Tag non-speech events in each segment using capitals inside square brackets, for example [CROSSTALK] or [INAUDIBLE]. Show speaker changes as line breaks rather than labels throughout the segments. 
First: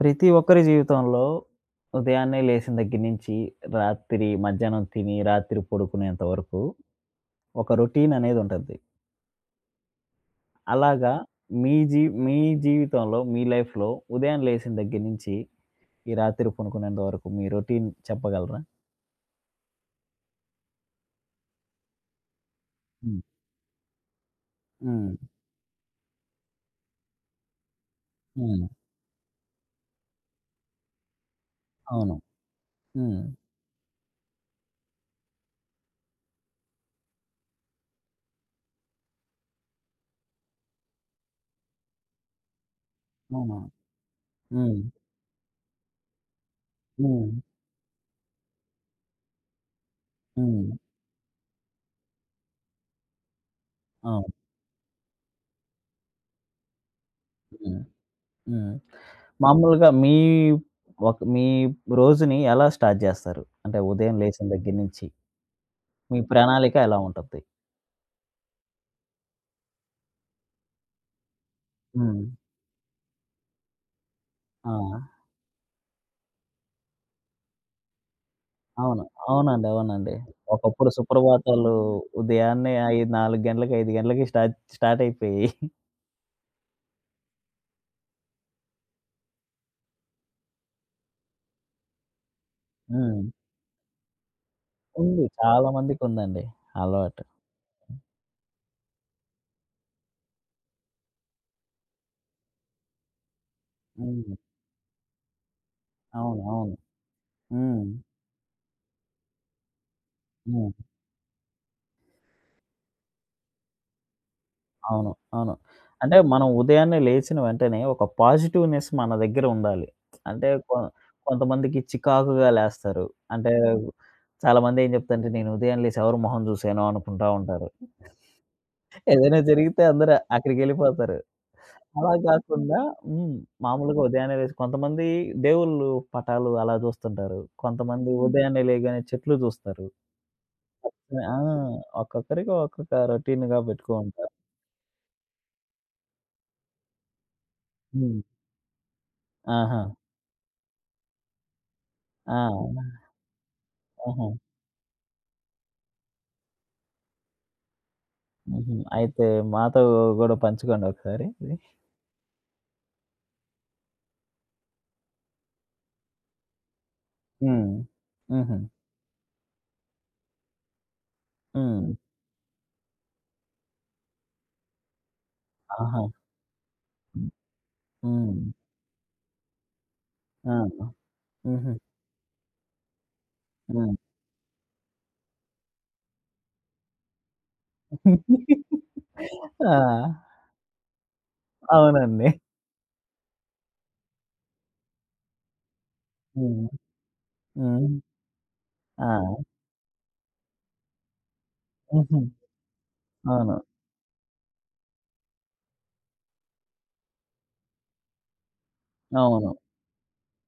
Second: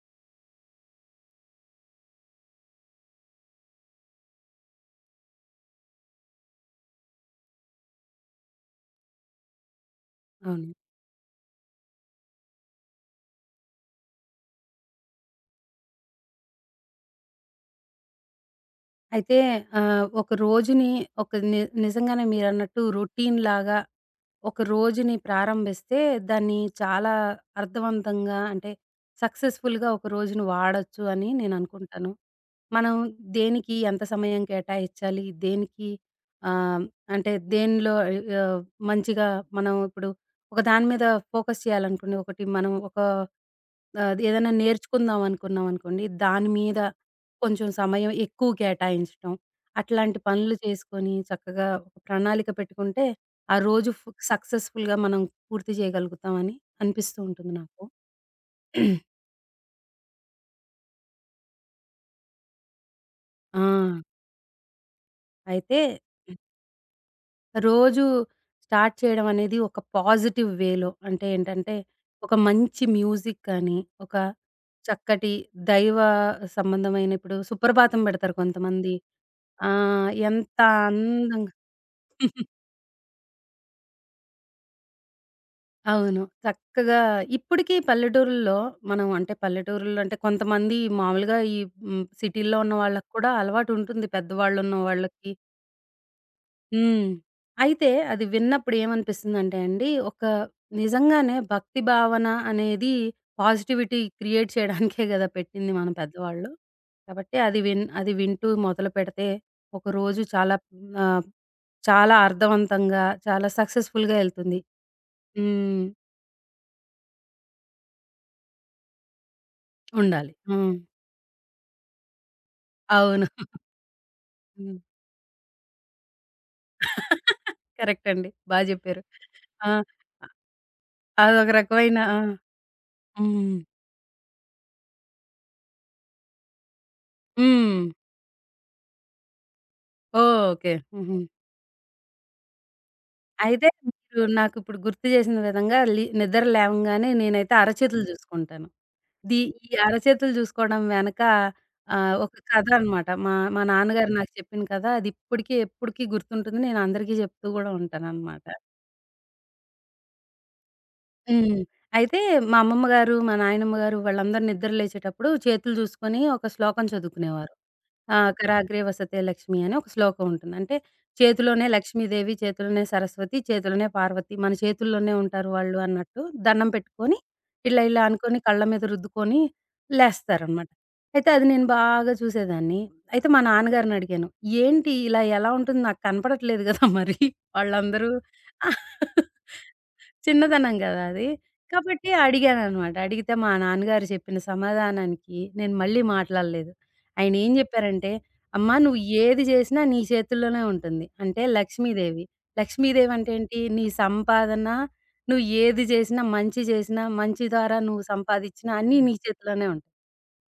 ప్రతి ఒక్కరి జీవితంలో ఉదయాన్నే లేచిన దగ్గర నుంచి రాత్రి మధ్యాహ్నం తిని రాత్రి పడుకునేంత వరకు ఒక రొటీన్ అనేది ఉంటుంది.
అవును.
అలాగా మీ జీవితంలో మీ లైఫ్‌లో ఉదయం లేసిన దగ్గర నుంచి ఈ రాత్రి పనుకునేంత వరకు మీ రొటీన్ చెప్పగలరా?
అయితే ఒక రోజుని ఒక ని నిజంగానే మీరన్నట్టు
హ్మ్.
రొటీన్‌లాగా ఒక
హ్మ్.
రోజుని ప్రారంభిస్తే దాన్ని చాలా అర్థవంతంగా
హ్మ్.
అంటే సక్సెస్‌ఫుల్‌గా ఒక రోజుని వాడొచ్చు అని నేననుకుంటాను.
అవును.
మనం
హ్మ్.
దేనికి ఎంత సమయం కేటాయించాలి? దేనికి ఆహ్, అంటే దేనిలో ఆహ్, మంచిగా మనం ఇప్పుడు ఒక దాని మీద ఫోకస్ చేయాలనుకోండి. ఒకటి మనం
అవునా?
ఏదైనా
హ్మ్.
నేర్చుకుందాం అనుకున్నాం అనుకోండి. దాని మీద
హ్మ్.
కొంచెం సమయం ఎక్కువ కేటాయించటం. అట్లాంటి పనులు
హ్మ్.
చేసుకొని చక్కగా ఒక ప్రణాళిక పెట్టుకుంటే ఆ రోజు
అవును.
సక్సెస్‌ఫుల్‌గా మనం పూర్తి చేయగలుగుతామని అనిపిస్తూ ఉంటుంది
హ్మ్.
నాకు.
హ్మ్.
[CLEARS THROAT]
మామూలుగా మీ రోజుని ఎలా స్టార్ట్ జేస్తారు?
ఆ!
అంటే ఉదయం లేచిన దగ్గర నుంచి?
అయితే
మీ ప్రణాళిక ఎలా ఉంటది?
రోజు స్టార్ట్ చేయడం అనేది ఒక పాజిటివ్ వేలో అంటే ఏంటంటే,
హ్మ్.
ఒక మంచి మ్యూజిక్ కానీ, ఒక
ఆ!
చక్కటి దైవ సంబంధమైన ఇప్పుడు సుప్రభాతం పెడతారు కొంతమంది.
అవును. అవునండి.
ఆ!
అవునండి.
ఎంత
ఒకప్పుడు
అందంగా
సుప్రభాతాలు ఉదయాన్నే 5, 4 గంటలకి, 5 గంటలకి స్టార్ట్ స్టార్ట్ అయిపోయేయి.
అవును. చక్కగా ఇప్పటికి పల్లెటూరుల్లో మనం అంటే పల్లెటూరుల్లో అంటే కొంతమంది మామూలుగా సిటీల్లో ఉన్న వాళ్ళకి
హ్మ్.
కూడా అలవాటుంటుంది పెద్దవాళ్ళున్న
ఉంది.
వాళ్ళకి.
చాలా మందికుందండి
హ్మ్.
అలవాటు.
అయితే అది విన్నప్పుడు ఏమనిపిస్తుందంటే అండి, ఒక నిజంగానే భక్తి భావన అనేది పాజిటివిటీ
హ్మ్.
క్రియేట్ చేయడానికే గదా పెట్టింది మన
అవును.
పెద్దవాళ్ళు.
అవును.
కాబట్టి
హ్మ్.
అది వింటూ మొదలుపెడితే ఒకరోజు చాలా
హ్మ్.
ఆహ్, చాలా అర్థవంతంగా, చాలా సక్సెస్‌ఫుల్‌గా ఎళ్తుంది.
అవును. అవును.
హ్మ్.
అంటే మనం ఉదయాన్నే లేచిన వెంటనే ఒక పాజిటివ్‌నెస్ మన దగ్గర ఉండాలి.
ఉండాలి.
అంటే కొ
హ్మ్.
కొంతమందికి చికాకుగా లేస్తారు.
అవును.
అంటే చాలామంది
హ్మ్.
ఏం చెప్తారంటే, నేను ఉదయం లేసి ఎవరి మొహం చూసానో అనుకుంటా ఉంటారు.
కరెక్ట్ అండి. బా జెప్పారు.
ఏదైనా
ఆ!
జరిగితే అందరూ అక్కడికెళ్ళిపోతారు.
అదొక రకమైన
అలా
ఆ!
కాకుండా హ్మ్.
హ్మ్.
మామూలుగా ఉదయాన్నే లేసి కొంతమంది దేవుళ్ళు పటాలు అలా చూస్తుంటారు.
హ్మ్.
కొంతమంది హ్మ్. ఉదయాన్నే లేయగానే చెట్లు చూస్తారు.
ఓకే. హుహు.
ఆ! ఒక్కొక్కరికి ఒక్కొక్క రొటీన్‌గా
అయితే మీరు
పెట్టుకుంటారు.
నాకిప్పుడు గుర్తు జేసిన విధంగా నిద్ర లేవంగానే నేనైతే అరచేతులు
హ్మ్.
జూసుకుంటాను. ది ఈ
ఆహా!
అరచేతులు జూసుకోవడం వెనక
ఆ!
ఒక కథ అనమాట. మా మా నాన్నగారు
ఆహా!
నాకు చెప్పిన కథ అది ఇప్పటికి ఎప్పటికి గుర్తుంటుంది. నేను అందరికీ జెప్తూ గూడా ఉంటాననమాట.
హుహు. అయితే మాతో గూడా పంచుకోండి ఒకసారి ఇది.
హ్మ్. అయితే మా అమ్మమ్మ గారు, మా నాయనమ్మ గారు వాళ్ళందరూ నిద్ర లేచేటప్పుడు చేతులు జూసుకొని ఒక శ్లోకం చదువుకునేవారు.
హ్మ్. హుహు.
కరాగ్రే వసతే లక్ష్మి అని ఒక శ్లోకం ఉంటుంది. అంటే చేతిలోనే
హ్మ్.
లక్ష్మీదేవి, చేతిలోనే సరస్వతి, చేతిలోనే పార్వతి. మన చేతుల్లోనే ఉంటారు వాళ్ళు
ఆహా!
అన్నట్టు దండం పెట్టుకొని, ఇలా ఇలా అనుకోని
హ్మ్.
కళ్ళ మీద రుద్దుకొని
ఆ!
లేస్తారనమాట. అయితే అది నేను
హుహు.
బాగా చూసేదాన్ని. అయితే మా నాన్నగారిని
హ్మ్.
అడిగాను, "ఏంటి ఇలా ఎలా ఉంటుంది నాకు కనపడట్లేదు గదా! మరి వాళ్ళందరూ."
[LAUGHS] ఆ!
చిన్నతనం గదా! అది. కాబట్టి
అవునండి.
అడిగాననమాట. అడిగితే మా నాన్నగారు చెప్పిన సమాధానానికి నేను మళ్ళీ
హ్మ్.
మాట్లాడలేదు. ఆయనేం
హ్మ్.
జెప్పారంటే, "అమ్మా నువ్వు
ఆ!
ఏది జేసినా నీ చేతుల్లోనే ఉంటుంది. అంటే
హుహు.
లక్ష్మీదేవి. లక్ష్మీదేవి అంటే
అవును.
ఏంటి? నీ సంపాదన, నువ్వు ఏది జేసినా, మంచి జేసినా, మంచి ద్వారా నువ్వు సంపాదిచ్చినా అన్నీ నీ
అవును.
చేతిలోనే ఉంటాయి.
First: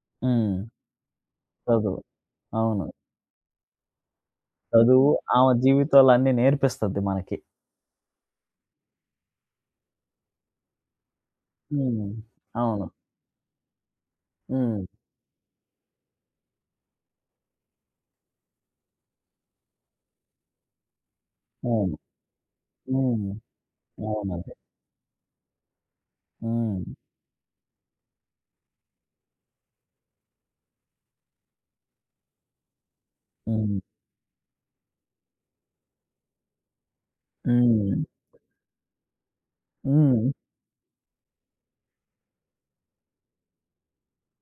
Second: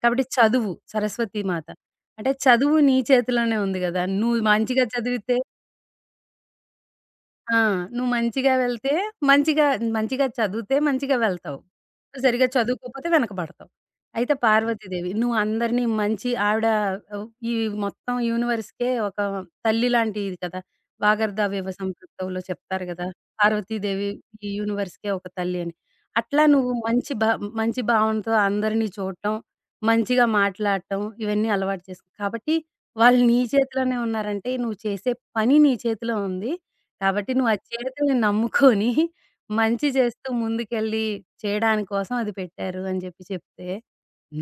కాబట్టి
హ్మ్.
చదువు సరస్వతి మాత.
చదువు.
అంటే చదువు
అవును.
నీ చేతిలోనే ఉంది గదా! నువ్వు మంచిగా
చదువు
చదివితే
ఆమె జీవితంలో అన్నీ నేర్పిస్తది మనకి.
ఆ! నువ్వు మంచిగా వెళ్తే మంచిగా మంచిగా చదివితే మంచిగా వెళ్తావు.
హ్మ్.
సరిగ్గా
అవును.
చదువుకోకపోతే వెనకబడతావు. అయితే
హ్మ్.
పార్వతీదేవి నువ్వు అందరిని మంచి ఆవిడ ఆహ్, ఈ మొత్తం యూనివర్స్‌కే ఒక తల్లి లాంటిది కదా! వాగర్ధావివ
అవును.
సంపృక్తవులో చెప్తారు కదా!
హ్మ్.
పార్వతీదేవి ఈ
అవునదే.
యూనివర్స్‌కే ఒక తల్లి అని. అట్లా నువ్వు
హ్మ్.
మంచి భావనతో అందరిని చూడటం, మంచిగా మాట్లాడటం ఇవన్నీ అలవాటు చేసుకో. కాబట్టి వాళ్ళు నీ
హ్మ్.
చేతిలోనే ఉన్నారంటే నువ్వు చేసే పని నీ చేతిలో ఉంది. కాబట్టి నువ్వు ఆ
హ్మ్.
చేతుని నమ్ముకొని మంచి
హ్మ్.
చేస్తూ ముందుకెళ్ళి చేయడానికోసం అది పెట్టారు అని చెప్పి చెప్తే,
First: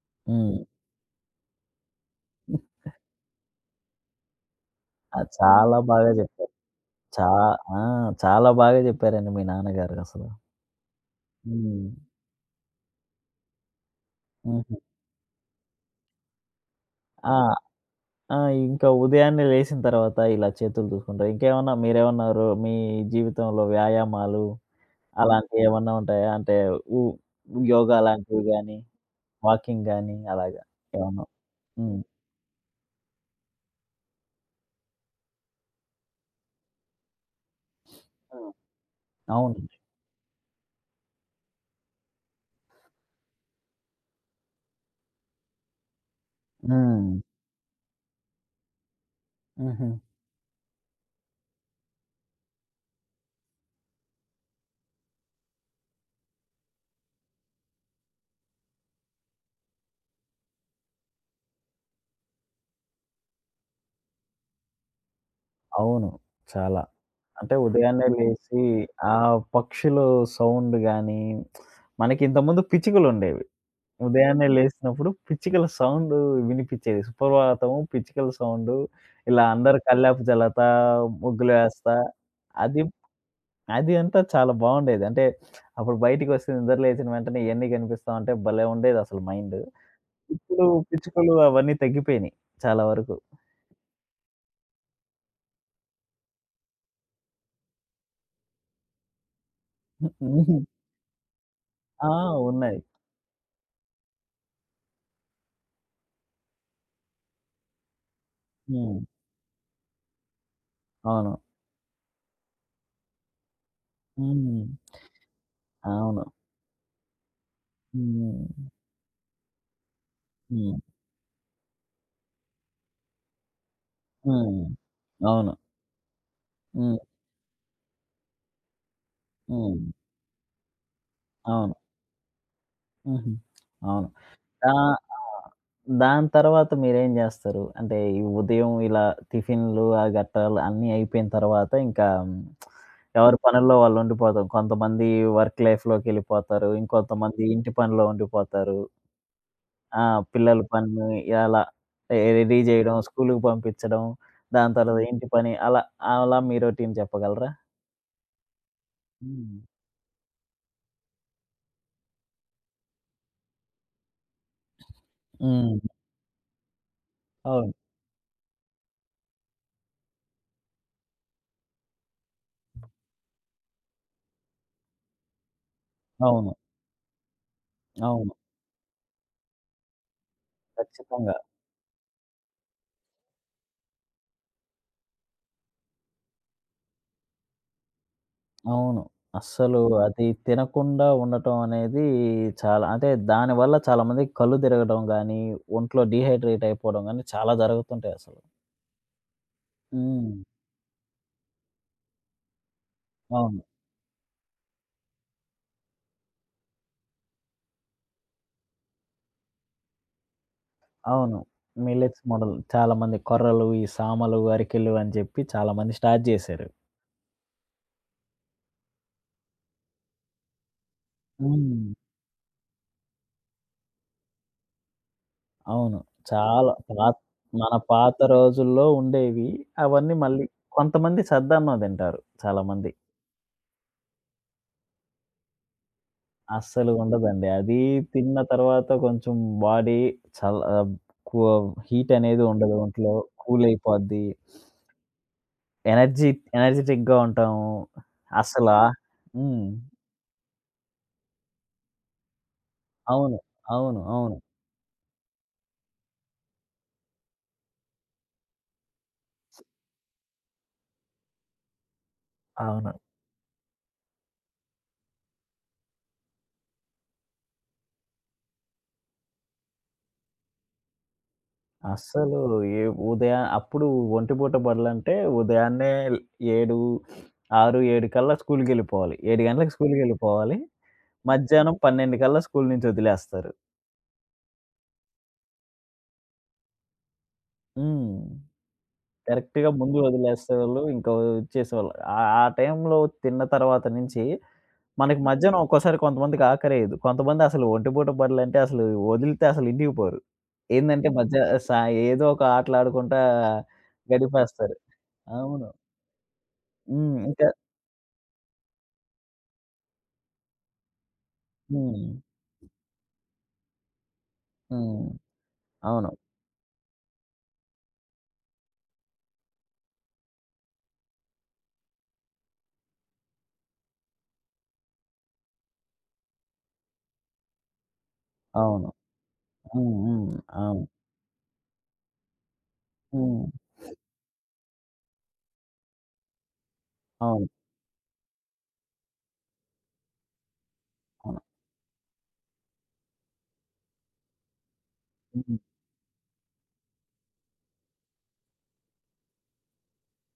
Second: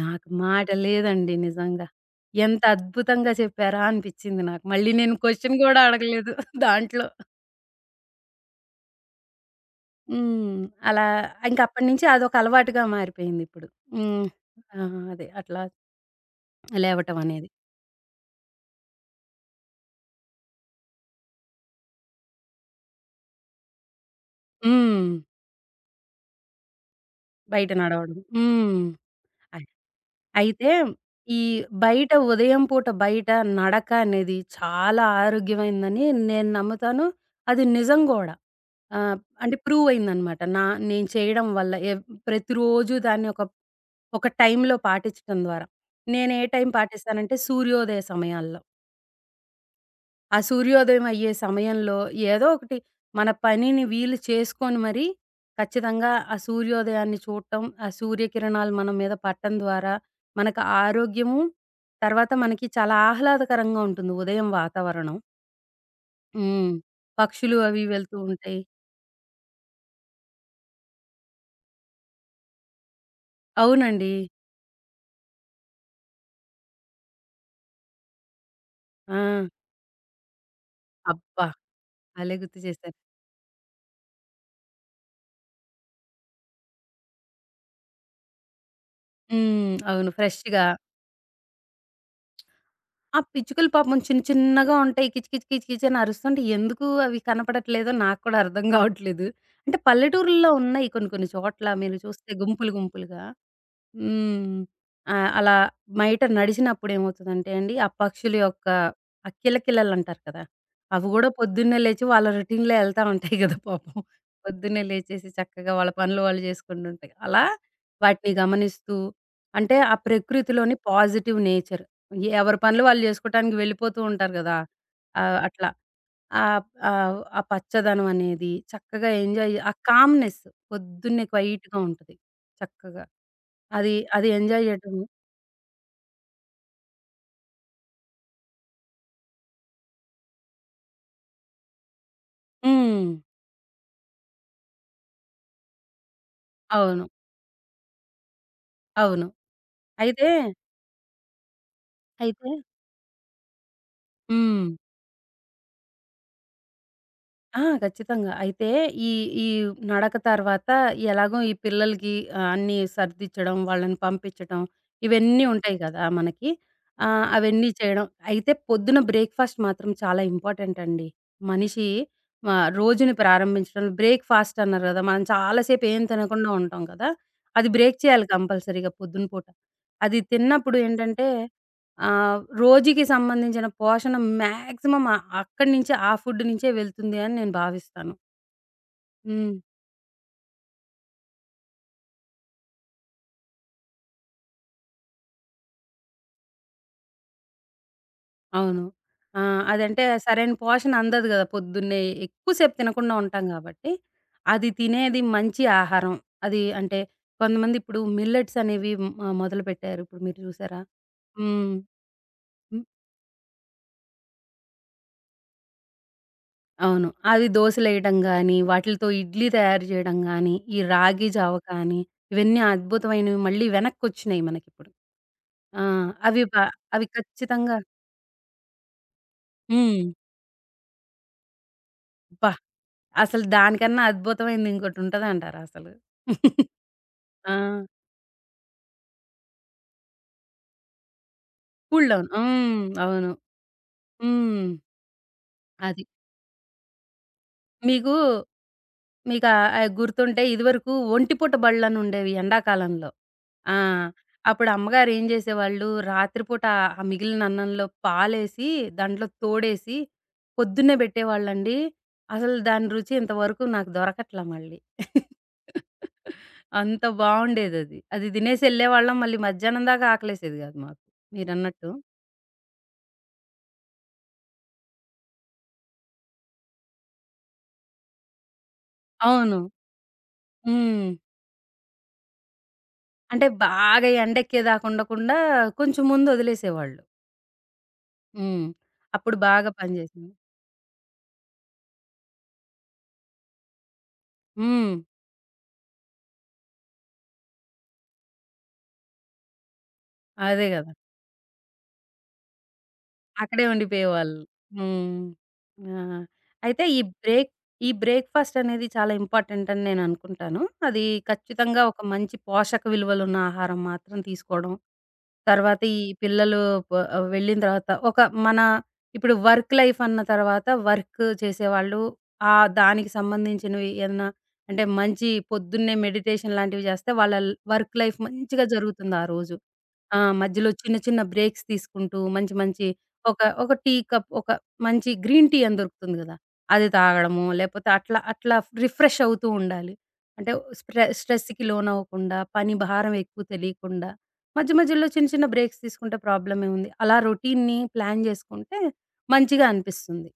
నాకు
హ్మ్.
మాట లేదండి నిజంగా. ఎంత అద్భుతంగా చెప్పారా అనిపిచ్చింది నాకు. మళ్ళీ నేను
ఆ!
క్వెషన్
చాలా
గూడా
బాగా
అడగలేదు [LAUGHS]
చెప్పారు.
దాంట్లో.
చా ఆ! చాలా బాగా చెప్పారండి మీ నాన్నగారు అసలు.
హ్మ్. అలా ఇంక
హ్మ్.
అప్పటినుంచి అదొక అలవాటుగా మారిపోయిందిప్పుడు. హ్మ్.
హుహు.
ఆ! అదే అట్లా లేవటం
ఆ!
అనేది.
ఆ! ఇంకా ఉదయాన్నే లేసిన తర్వాత ఇలా చేతులు దువ్వుకుంటారు. ఇంకేమన్నా మీరేమన్నా రో మీ జీవితంలో వ్యాయామాలు
హ్మ్.
అలాంటియేమన్నా ఉంటాయా? అంటే ఉ
బయట
యోగా
నడవడం.
లాంటివి గాని,
హ్మ్.
వాకింగ్ గాని అలాగా
అయితే
ఏమన్నా?
ఈ
హ్మ్.
బయట ఉదయం పూట బయట నడక అనేది చాలా ఆరోగ్యమైనదని నేను నమ్ముతాను. అది నిజం గూడా.
హ్మ్.
ఆహ్,
అవును.
అంటే ప్రూవ్ అయిందనమాట. నేను చేయడం వల్ల ప్రతిరోజు దాన్ని ఒక టైంలో పాటిచ్చటం ద్వారా. నేను ఏ టైం
హ్మ్.
పాటిస్తానంటే సూర్యోదయ సమయాల్లో.
హుహు.
ఆ సూర్యోదయం అయ్యే సమయంలో ఏదో ఒకటి మన పనిని వీలు చేసుకొని మరి ఖచ్చితంగా ఆ సూర్యోదయాన్ని చూడటం, ఆ సూర్యకిరణాలు మన మీద పడటం ద్వారా మనకు ఆరోగ్యము, తర్వాత మనకి చాలా ఆహ్లాదకరంగా ఉంటుంది ఉదయం వాతావరణం.
అవును.
హ్మ్.
చాలా. అంటే
పక్షులు అవి
ఉదయాన్నే
వెళ్తూ
లేసి
ఉంటాయి.
ఆ పక్షులు సౌండ్ గాని, మనకి ఇంతకుముందు పిచ్చుకలుండేవి.
అవునండి.
ఉదయాన్నే లేసినప్పుడు పిచ్చుకల సౌండ్ వినిపిచ్చేది. సుప్రభాతము, పిచ్చుకల సౌండు
ఆ!
ఇలా అందరూ కల్లాపు జల్లుతా,
అబ్బా!
ముగ్గులేస్తా
భలే గుర్తు
అది
చేశారు.
అది అంతా చాలా బావుండేది. అంటే అప్పుడు బయటికొస్తే నిద్ర లేచిన వెంటనే ఇయన్నీ కనిపిస్తా ఉంటే భలే ఉండేదసలు మైండు.
హ్మ్. అవును. ఫ్రెష్‌గా.
ఇప్పుడు పిచ్చుకలు అవన్నీ తగ్గిపోయినియి చాలా వరకు.
ఆ పిచ్చుకలు పాపం చిన్న చిన్నగా ఉంటాయి. కిచ్ కిచ్ కిచ్ కిచ్ అని అరుస్తుంటే ఎందుకు అవి కనపడట్లేదో నాకు కూడా అర్థం గావట్లేదు. అంటే పల్లెటూరుల్లో
హ్మ్.
ఉన్నాయి కొన్ని కొన్ని చోట్ల మీరు
ఆ!
చూస్తే గుంపులు
ఉన్నాయి.
గుంపులుగా. హ్మ్. అలా బయట నడిచినప్పుడు ఏమవుతదంటే అండి, ఆ పక్షుల యొక్క
హ్మ్.
ఆ కిలకిలలంటారు కదా! అవి గూడా
అవును.
పొద్దున్నే లేచి వాళ్ళ రొటీన్‌లో ఎళ్తా ఉంటాయి గదా! పాపం.
హ్మ్.
పొద్దున్నే లేచేసి చక్కగా వాళ్ళ పనులు
అవును.
వాళ్ళు జేసుకుంటుంటాయి. అలా వాటిని
హ్మ్.
గమనిస్తూ అంటే ఆ ప్రకృతిలోని
హ్మ్.
Positive nature. ఎవరి పనులు వాళ్ళు జేసుకోవటానికి వెళ్ళిపోతూ ఉంటారు గదా!
హ్మ్. అవును.
అట్లా. ఆహ్,
హ్మ్.
ఆహ్, ఆ పచ్చదనం అనేది చక్కగా ఎంజాయ్ ఆ
హ్మ్.
కామ్‌నెస్ పొద్దున్నే
అవును.
క్వైట్‌గా ఉంటది. చక్కగా.
హుహు.
అది,
అవును.
అది ఎంజాయ్
దా
జేయటము.
ఆ! దాని తర్వాత మీరేం జేస్తారు? అంటే ఈ ఉదయం ఇలా టిఫిన్‌లు ఆ గట్రాలు అన్నీ అయిపోయిన తర్వాత ఇంకా
హ్మ్.
ఎవరి పనుల్లో వాళ్ళు ఉండిపోతాం. కొంతమంది వర్క్ లైఫ్‌లోకెళ్ళిపోతారు.
అవును.
ఇంకొంతమంది ఇంటి పనిలో ఉండిపోతారు.
అవును.
ఆ!
అయితే
పిల్లల పనులు అలా
అయితే
రెడీ జేయడం, స్కూలుకి పంపించడం,
హ్మ్.
దాని తర్వాత ఇంటి పని అలా అలా మీ రొటీన్ చెప్పగలరా?
ఆ! ఖచ్చితంగా. అయితే ఈ ఈ
హ్మ్.
నడక తర్వాత ఎలాగో ఈ పిల్లలకి అన్నీ సర్దిచ్చడం, వాళ్ళని పంపించడం ఇవన్నీ ఉంటాయి
హ్మ్.
కదా! మనకి. అవన్నీ
అవును.
చేయడం. అయితే పొద్దున బ్రేక్‌ఫాస్ట్ మాత్రం చాలా ఇంపార్టెంట్ అండి. మనిషి రోజుని ప్రారంభించడం బ్రేక్‌ఫాస్ట్ అన్నారు కదా! మనం చాలా సేపు ఏం తినకుండా
అవును.
ఉంటాం కదా! అది బ్రేక్ చేయాలి
అవును.
కంపల్సరీగా పొద్దున పూట. అది తిన్నప్పుడు ఏంటంటే
ఖచ్చితంగా.
రోజుకి సంబంధించిన పోషణ మాక్సిమం అక్కడి నుంచే ఆ ఫుడ్ నుంచే వెళ్తుంది అని నేను భావిస్తాను.
అవును.
హ్మ్.
అస్సలు అది తినకుండా ఉండటం అనేది చాలా అంటే దానివల్ల చాలామందికి కళ్ళు తిరగడం గానీ, ఒంట్లో డీహైడ్రేట్ అయిపోవడం గానీ చాలా జరుగుతుంటాయి అసలు.
అవును. ఆ! అదంటే
హ్మ్.
సరైన పోషణ అందదు గదా! పొద్దున్నే ఎక్కువసేపు తినకుండా ఉంటాం
అవును.
గాబట్టి, అది తినేది మంచి ఆహారం. అది అంటే కొంతమంది ఇప్పుడు మిల్లెట్స్ అనేవి మొదలుపెట్టారు. ఇప్పుడు మీరు చూసారా?
అవును.
హ్మ్.
మిల్లెట్స్ మొదలు చాలామంది కొర్రలు, ఈ సామలు, అరికెలు అని చెప్పి చాలామంది స్టార్ట్ జేశారు.
అవును. అవి దోసలేయటం గానీ, వాటిలతో ఇడ్లీ తయారు చేయడం గానీ, ఈ రాగి జావ
హ్మ్.
కానీ, ఇవన్నీ అద్భుతమైనవి మళ్ళీ వెనక్కొచ్చినాయి మనకిప్పుడు. ఆ!
అవును.
అవి బా
చాలా
అవి
పాత మన
ఖచ్చితంగా
పాత రోజుల్లో ఉండేవి.
హ్మ్.
అవన్నీ మళ్ళీ కొంతమంది సద్దన్నం తింటారు
అబ్బా!
చాలామంది.
అసలు దానికన్నా అద్భుతమైంది ఇంకోటుంటదంటారా అసలు? [LAUGHS]
అస్సలు ఉండదండి.
ఆ!
అది తిన్న తర్వాత కొంచెం బాడీ చల్ల ఆహ్, కూ
కూల్
హీట్
డౌన్.
అనేది ఉండదు
హ్మ్.
ఒంట్లో.
అవును.
కూల్ అయిపోద్ది.
హ్మ్. అది.
ఎనర్జీ ఎనర్జిటిక్‌గా ఉంటాము.
మీకు
అసలా
మీకా
హ్మ్.
గుర్తుంటే ఇదివరకు ఒంటిపూట బళ్ళనుండేవి ఎండాకాలంలో.
అవును.
ఆ!
అవును. అవును.
అప్పుడు అమ్మగారు ఏం జేసేవాళ్ళు, రాత్రిపూట ఆ మిగిలిన అన్నంలో పాలేసి, దాంట్లో తోడేసి పొద్దున్నే బెట్టేవాళ్ళండి. అసలు దాని
అవును.
రుచి ఇంతవరకు నాకు దొరకట్లా మళ్ళీ. అంత బావుండేదది. అది దినేసి ఎళ్ళేవాళ్ళం. మళ్ళీ మధ్యాహ్నం దాకా ఆకలేసేది గాదు మాకు మీరన్నట్టు.
అస్సలు ఏ ఉదయా అప్పుడు ఒంటిపూట బడులంటే ఉదయాన్నే 7, 6, 7 కల్లా స్కూలుకెళ్ళిపోవాలి. 7
అవును.
గంటలకు స్కూలుకెళ్ళిపోవాలి.
హ్మ్.
మధ్యాహ్నం 12 కల్లా స్కూలు నుంచి
అంటే
వదిలేస్తారు.
బాగా ఎండెక్కేదాకా ఉండకుండా కొంచెం ముందు ఒదిలేసేవాళ్ళు.
హ్మ్.
హ్మ్. అప్పుడు
కరెక్ట్‌గా
బాగా
ముందు
పనిజేసింది.
వదిలేసేవాళ్ళు. ఇంకా వచ్చేసేవాళ్ళు. ఆ ఆ టైంలో తిన్న తర్వాత నుంచి
హ్మ్.
మనకి మధ్యాహ్నం ఒక్కోసారి కొంతమందికి ఆకరేయదు. కొంతమంది అసలు ఒంటిపూట బడులంటే అసలు వదిలితే అసలు ఇంటికి పోరు.
అదే గదా!
ఏందంటే మధ్య సా ఏదో ఒక ఆటలాడుకుంటా
అక్కడే ఉండిపోయేవాళ్ళు.
గడిపేస్తారు.
హ్మ్.
అవును.
ఆ! అయితే
హ్మ్. ఇంకా
ఈ బ్రేక్‌ఫాస్ట్ అనేది చాలా ఇంపార్టెంట్ అని నేననుకుంటాను. అది ఖచ్చితంగా ఒక
హ్మ్.
మంచి పోషక విలువలున్న ఆహారం మాత్రం తీసుకోవడం
హ్మ్.
తర్వాత ఈ
అవును.
పిల్లలు ప వెళ్ళిన తర్వాత ఒక మన ఇప్పుడు వర్క్ లైఫ్ అన్న తర్వాత వర్క్ చేసేవాళ్ళు దానికి సంబంధించినవి ఏదన్నా అంటే మంచి పొద్దున్నే మెడిటేషన్ లాంటివి చేస్తే వాళ్ళ వర్క్ లైఫ్ మంచిగా
అవును.
జరుగుతుంది ఆ రోజు.
హ్మ్.
ఆ!
హ్మ్.
మధ్యలో
అవును.
చిన్న చిన్న బ్రేక్స్ తీసుకుంటూ మంచి మంచి ఒక
హ్మ్.
ఒక టీ కప్ ఒక మంచి గ్రీన్ టీ అని దొరుకుతుంది గదా! అది తాగడము
అవును.
లేపోతే అట్లా అట్లా రిఫ్రెష్ అవుతూ ఉండాలి. అంటే
అవును.
స్ట్రెస్‌కి లోనవ్వకుండా పని భారం ఎక్కువ తెలియకుండా. మధ్య మధ్యలో చిన్న చిన్న
హ్మ్.
బ్రేక్స్ తీసుకుంటే ప్రాబ్లమేముంది. అలా రొటీన్‌ని ప్లాన్ జేసుకుంటే మంచిగా అనిపిస్తుంది.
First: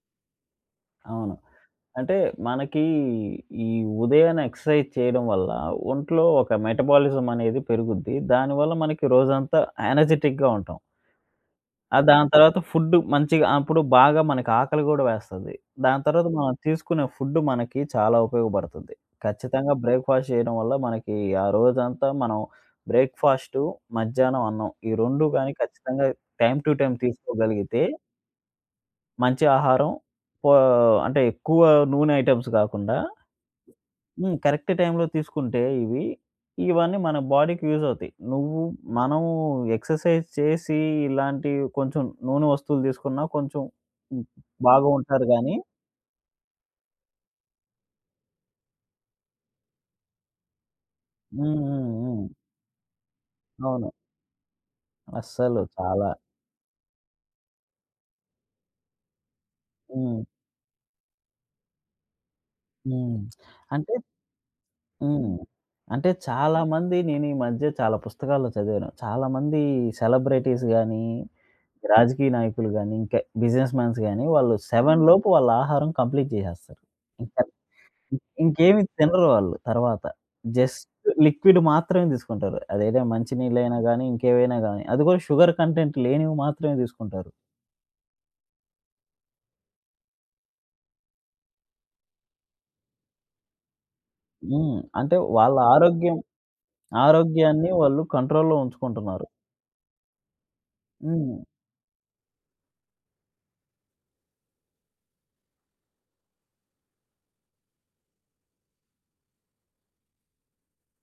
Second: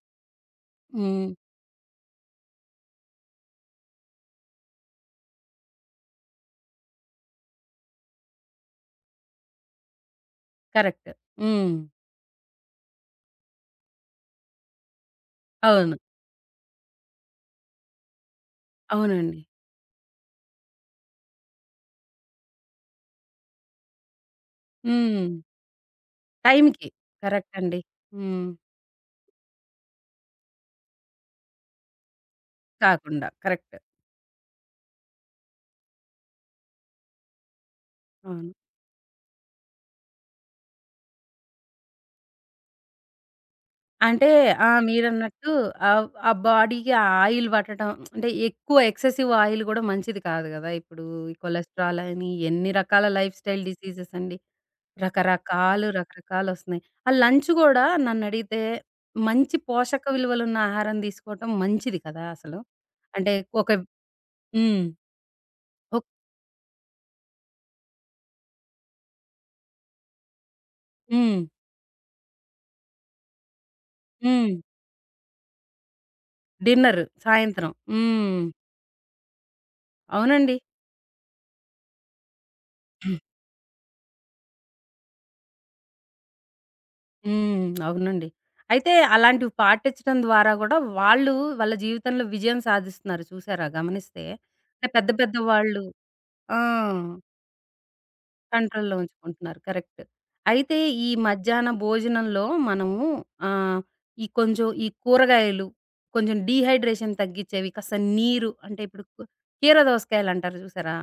హ్మ్.
అవును. అంటే మనకి ఈ ఉదయాన ఎక్సర్సైజ్ చేయడం వల్ల ఒంట్లో ఒక మెటబాలిజం అనేది పెరుగుద్ది. దానివల్ల మనకి రోజంతా ఎనర్జిటిక్‌గా ఉంటాం.
కరెక్ట్. హ్మ్.
ఆ దాని తర్వాత ఫుడ్ మంచిగా అప్పుడు బాగా మనకి ఆకలి గూడా వేస్తది.
అవును.
దాని తర్వాత మనం తీసుకునే ఫుడ్ మనకి చాలా ఉపయోగపడుతుంది.
అవునండి.
ఖచ్చితంగా బ్రేక్‌ఫాస్ట్ చేయడం వల్ల మనకి ఆ రోజంతా మనం బ్రేక్‌ఫాస్టు, మధ్యాహ్నం అన్నం ఈ 2
హ్మ్.
గాని ఖచ్చితంగా టైమ్ టు
టైంకి.
టైమ్
కరెక్ట్ అండి.
తీసుకోగలిగితే
హ్మ్.
మంచి ఆహారం. పో అంటే ఎక్కువ నూనె ఐటెమ్స్ గాకుండా
కాకుండా. కరెక్ట్.
హ్మ్. కరెక్ట్ టైమ్‌లో తీసుకుంటే ఇవి, ఇవన్నీ మన బాడీకి యూజ్ అవుతాయి.
అవును.
నువ్వు మనము ఎక్సర్సైజ్ చేసి ఇలాంటి కొంచెం నూనె వస్తువులు తీసుకున్నా కొంచెం హ్మ్.
అంటే ఆ!
బాగా ఉంటారు
మీరన్నట్టు
గానీ
ఆ బాడీకి ఆ ఆయిల్ పట్టడం అంటే ఎక్కువ ఎక్సెసివ్ ఆయిల్ గూడా మంచిది కాదు గదా! ఇప్పుడు ఈ
హ్మ్. హ్మ్.
కొలెస్ట్రాల్
హ్మ్.
అని ఎన్ని రకాల లైఫ్ స్టైల్
అవును.
డిసీజెస్ అండి.
అస్సలు
రకరకాలు,
చాలా.
రకరకాలొస్తున్నాయి. ఆ లంచ్ గూడా నన్నడిగితే మంచి పోషక
హ్మ్.
విలువలున్న ఆహారం దీసుకోవటం మంచిది కదా అసలు.
హ్మ్.
అంటే ఒక
అంటే
హ్మ్.
హ్మ్.
ఒక్
అంటే చాలామంది నేను ఈ మధ్య చాలా పుస్తకాల్లో చదివాను. చాలామంది సెలబ్రిటీస్ గాని
హ్మ్.
రాజకీయ నాయకులు గాని, ఇంకా బిజినెస్ మాన్స్ గాని
హ్మ్.
వాళ్ళు 7 లోపు వాళ్ళ ఆహారం కంప్లీట్ జేసేస్తారు.
డిన్నర్
ఇంకా
సాయంత్రం. హ్మ్.
ఇంకేమి తినరు వాళ్ళు తర్వాత.
అవునండి.
జస్ట్ లిక్విడ్ మాత్రమే తీసుకుంటారు. అదేదో మంచినీళ్ళైనా గాని, ఇంకేవైనా గాని. అది కూడా షుగర్ కంటెంట్ లేనివి మాత్రమే తీసుకుంటారు.
హ్మ్. అవునండి. అయితే అలాంటివి పాటించడం ద్వారా గూడా వాళ్ళు వాళ్ళ జీవితంలో విజయం సాధిస్తున్నారు చూసారా గమనిస్తే.
హ్మ్.
అంటే పెద్ద
అంటే
పెద్ద
వాళ్ళ
వాళ్ళు
ఆరోగ్యం
ఆ!
ఆరోగ్యాన్ని వాళ్ళు కంట్రోల్‌లో
కంట్రోల్‌లో
ఉంచుకుంటున్నారు.
ఉంచుకుంటున్నారు. కరెక్ట్. అయితే ఈ
హ్మ్.
మధ్యాహ్న భోజనంలో మనము ఆహ్, ఈ కొంచెం ఈ కూరగాయలు, కొంచెం డీహైడ్రేషన్ తగ్గించేవి, కాస్త నీరు అంటే ఇప్పుడు కీర దోసకాయలంటారు చూసారా?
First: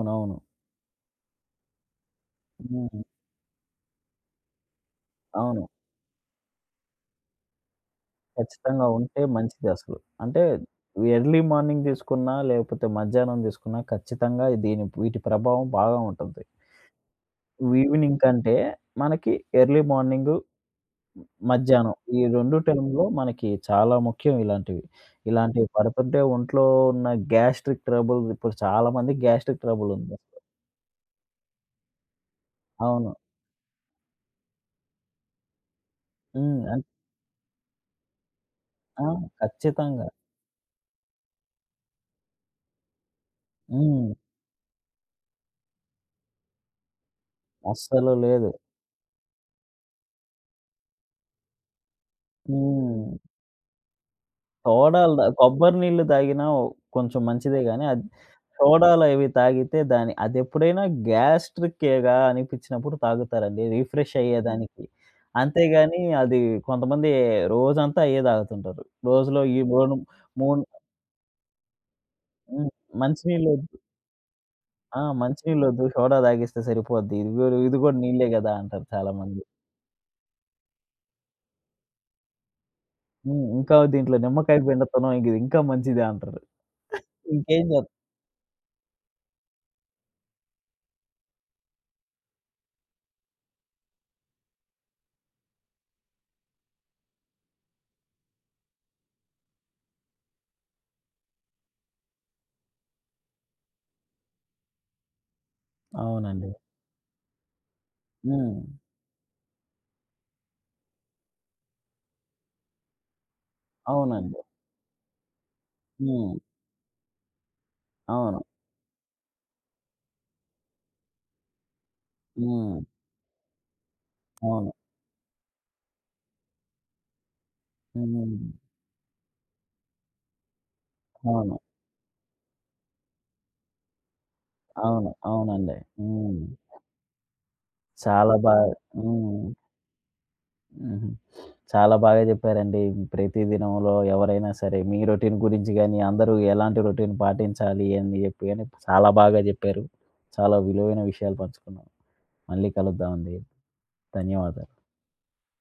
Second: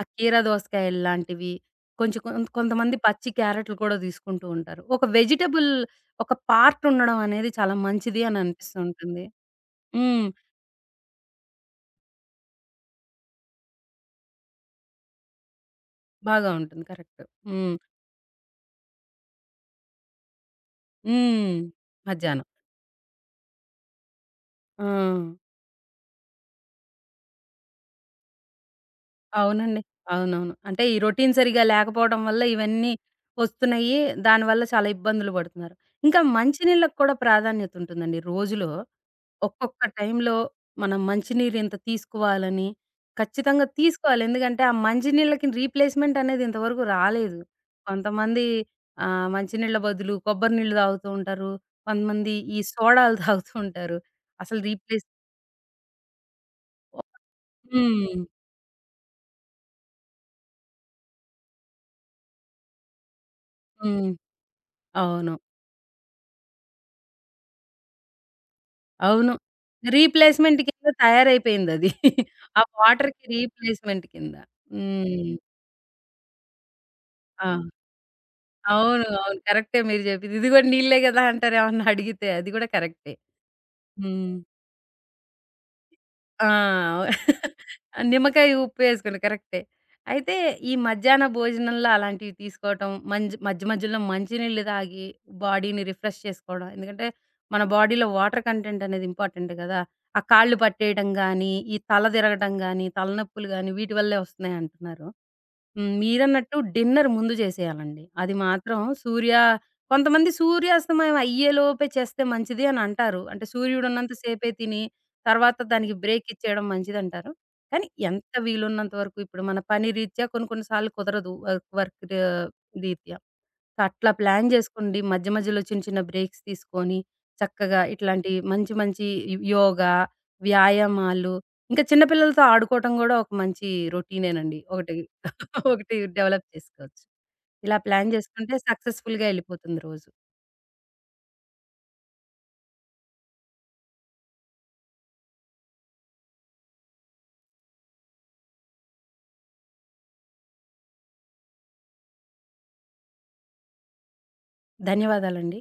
ఆ కీర దోసకాయలు లాంటివి, కొంచెం కొంతమంది
హ్మ్.
పచ్చి క్యారెట్‌లు కూడా తీసుకుంటూ ఉంటారు. ఒక
అవును.
వెజిటబుల్ ఒక పార్ట్ ఉండడం అనేది చాలా మంచిది అని అనిపిస్తూ
ఖచ్చితంగా ఉంటే
ఉంటుంది.
మంచిది అసలు.
హ్మ్.
అంటే ఎర్లీ మార్నింగ్ తీసుకున్నా, లేకపోతే మధ్యాహ్నం తీసుకున్నా ఖచ్చితంగా దీని వీటి ప్రభావం బాగా ఉంటుంది.
బాగా ఉంటుంది. కరెక్ట్. హ్మ్.
ఈవినింగ్ కంటే మనకి ఎర్లీ మార్నింగ్,
హ్మ్.
మధ్యాహ్నం ఈ
మధ్యాహ్నం.
2 టైంలో మనకి చాలా ముఖ్యం ఇలాంటివి.
ఆ!
ఇలాంటివి పడుతుంటే ఒంట్లో ఉన్న గ్యాస్ట్రిక్ ట్రబుల్ ఇప్పుడు చాలా మందికి గ్యాస్ట్రిక్
అవునండి.
ట్రబుల్ ఉంది.
అవునవును. అంటే ఈ రొటీన్ సరిగ్గా లేకపోవడం వల్ల ఇవన్నీ
అవును.
వస్తున్నాయి. దానివల్ల చాలా ఇబ్బందులు పడుతున్నారు. ఇంకా
హ్మ్.
మంచినీళ్ళకి కూడా ప్రాధాన్యత ఉంటుందండి. రోజులో
ఆ!
ఒక్కొక్క
ఖచ్చితంగా.
టైంలో మనం మంచినీరు ఇంత తీసుకోవాలని ఖచ్చితంగా
హ్మ్.
తీసుకోవాలి. ఎందుకంటే ఆ మంచినీళ్ళకి రీప్లేస్‌మెంట్ అనేది ఇంతవరకు రాలేదు.
అస్సలు
కొంతమంది
లేదు.
మంచినీళ్ళ బదులు కొబ్బరి నీళ్ళు తాగుతూ ఉంటారు. కొంతమంది ఈ
హ్మ్.
సోడాలు [LAUGHS] తాగుతూ ఉంటారు. అసలు రీప్లేస్
సోడాలు దా కొబ్బరి నీళ్లు తాగినా ఓ- కొంచెం మంచిదే గాని అది
హ్మ్.
సోడాలు అవి తాగితే దాని అదెప్పుడైనా గ్యాస్ట్రిక్కేగా అనిపించినప్పుడు తాగుతారండి.
హ్మ్.
రిఫ్రెష్ అయ్యేదానికి.
అవును.
అంతేగాని అది కొంతమంది రోజంతా అయ్యే తాగుతుంటారు.
అవును.
రోజులో ఈ మూను
రీప్లేస్‌మెంట్
మూన్
కింద తయారైపోయిందది. ఆ
హ్మ్.
వాటర్‌కి
మంచినీళ్ళొద్దు
రీప్లేస్‌మెంట్ కింద.
ఆ!
హ్మ్.
మంచినీళ్ళొద్దు సోడా తాగిస్తే సరిపోద్ది. ఇది
ఆ!
గూడా ఇది గూడా నీళ్ళే గదా! అంటారు
అవును. అవును.
చాలామంది.
కరెక్టే మీరు జెప్పింది. ఇదిగో నీళ్ళే గదా! అంటారేమన్నా అడిగితే. అది గూడా కరెక్టే.
హ్మ్. ఇంకా దీంట్లో
హ్మ్.
నిమ్మకాయ పిండుతున్నాం ఇంక ఇది ఇంకా మంచిదే అంటారు.
ఆ!
ఇంకేం జేత్
నిమ్మకాయ ఉప్పేసుకొని కరెక్టే. అయితే ఈ మధ్యాహ్న భోజనంలో అలాంటివి తీసుకోవటం, మధ్య మధ్యలో మంచినీళ్ళు తాగి బాడీని రిఫ్రెష్ చేసుకోవడం. ఎందుకంటే, మన బాడీలో వాటర్ కంటెంట్ అనేది ఇంపార్టెంట్ గదా! ఆ కాళ్ళు పట్టేయడం గానీ, ఈ తల తిరగటం గానీ, తలనొప్పులు గానీ వీటి వల్లే వస్తున్నాయంటున్నారు. హ్మ్.
అవునండి.
మీరన్నట్టు డిన్నర్ ముందు చేసేయాలండి. అది
హ్మ్.
మాత్రం సూర్య కొంతమంది సూర్యాస్తమయం అయ్యేలోపే చేస్తే మంచిది అని అంటారు. అంటే సూర్యుడున్నంత
అవునండి.
సేపే తిని, తర్వాత దానికి బ్రేక్
హ్మ్.
ఇచ్చేయడం మంచిదంటారు. కానీ ఎంత
అవును.
వీలున్నంత వరకు ఇప్పుడు మన పని రీత్యా కొన్ని కొన్ని సార్లు కుదరదు. వర్క్ వర్క్ ర
హ్మ్.
రీత్యా. అట్లా ప్లాన్
అవును.
జేసుకోండి. మధ్య మధ్యలో చిన్న చిన్న బ్రేక్స్ తీసుకొని, చక్కగా ఇట్లాంటి
హ్మ్.
మంచి మంచి యోగా, వ్యాయామాలు,
అవును.
ఇంకా చిన్న పిల్లలతో ఆడుకోవటం గూడా ఒక మంచి రొటీనేనండి. ఒకటి
అవును.
[LAUGHS]
అవునండి.
ఒకటి
హ్మ్.
డెవలప్ చేసుకోవచ్చు. ఇలా ప్లాన్
చాలా బా
జేసుకుంటే సక్సెస్‌ఫుల్‌గా
హ్మ్.
ఎళ్ళిపోతుంది రోజు.
హుహు. చాలా బాగా జెప్పారండి. ప్రతి దినంలో ఎవరైనా సరే మీ రొటీన్ గురించి గాని, అందరూ ఎలాంటి రొటీన్ పాటించాలి అని జెప్పి గాని చాలా బాగా జెప్పారు. చాలా విలువైన విషయాలు పంచుకున్నాం. మళ్ళీ కలుద్దామండి. ధన్యవాదాలు.
ధన్యవాదాలండి.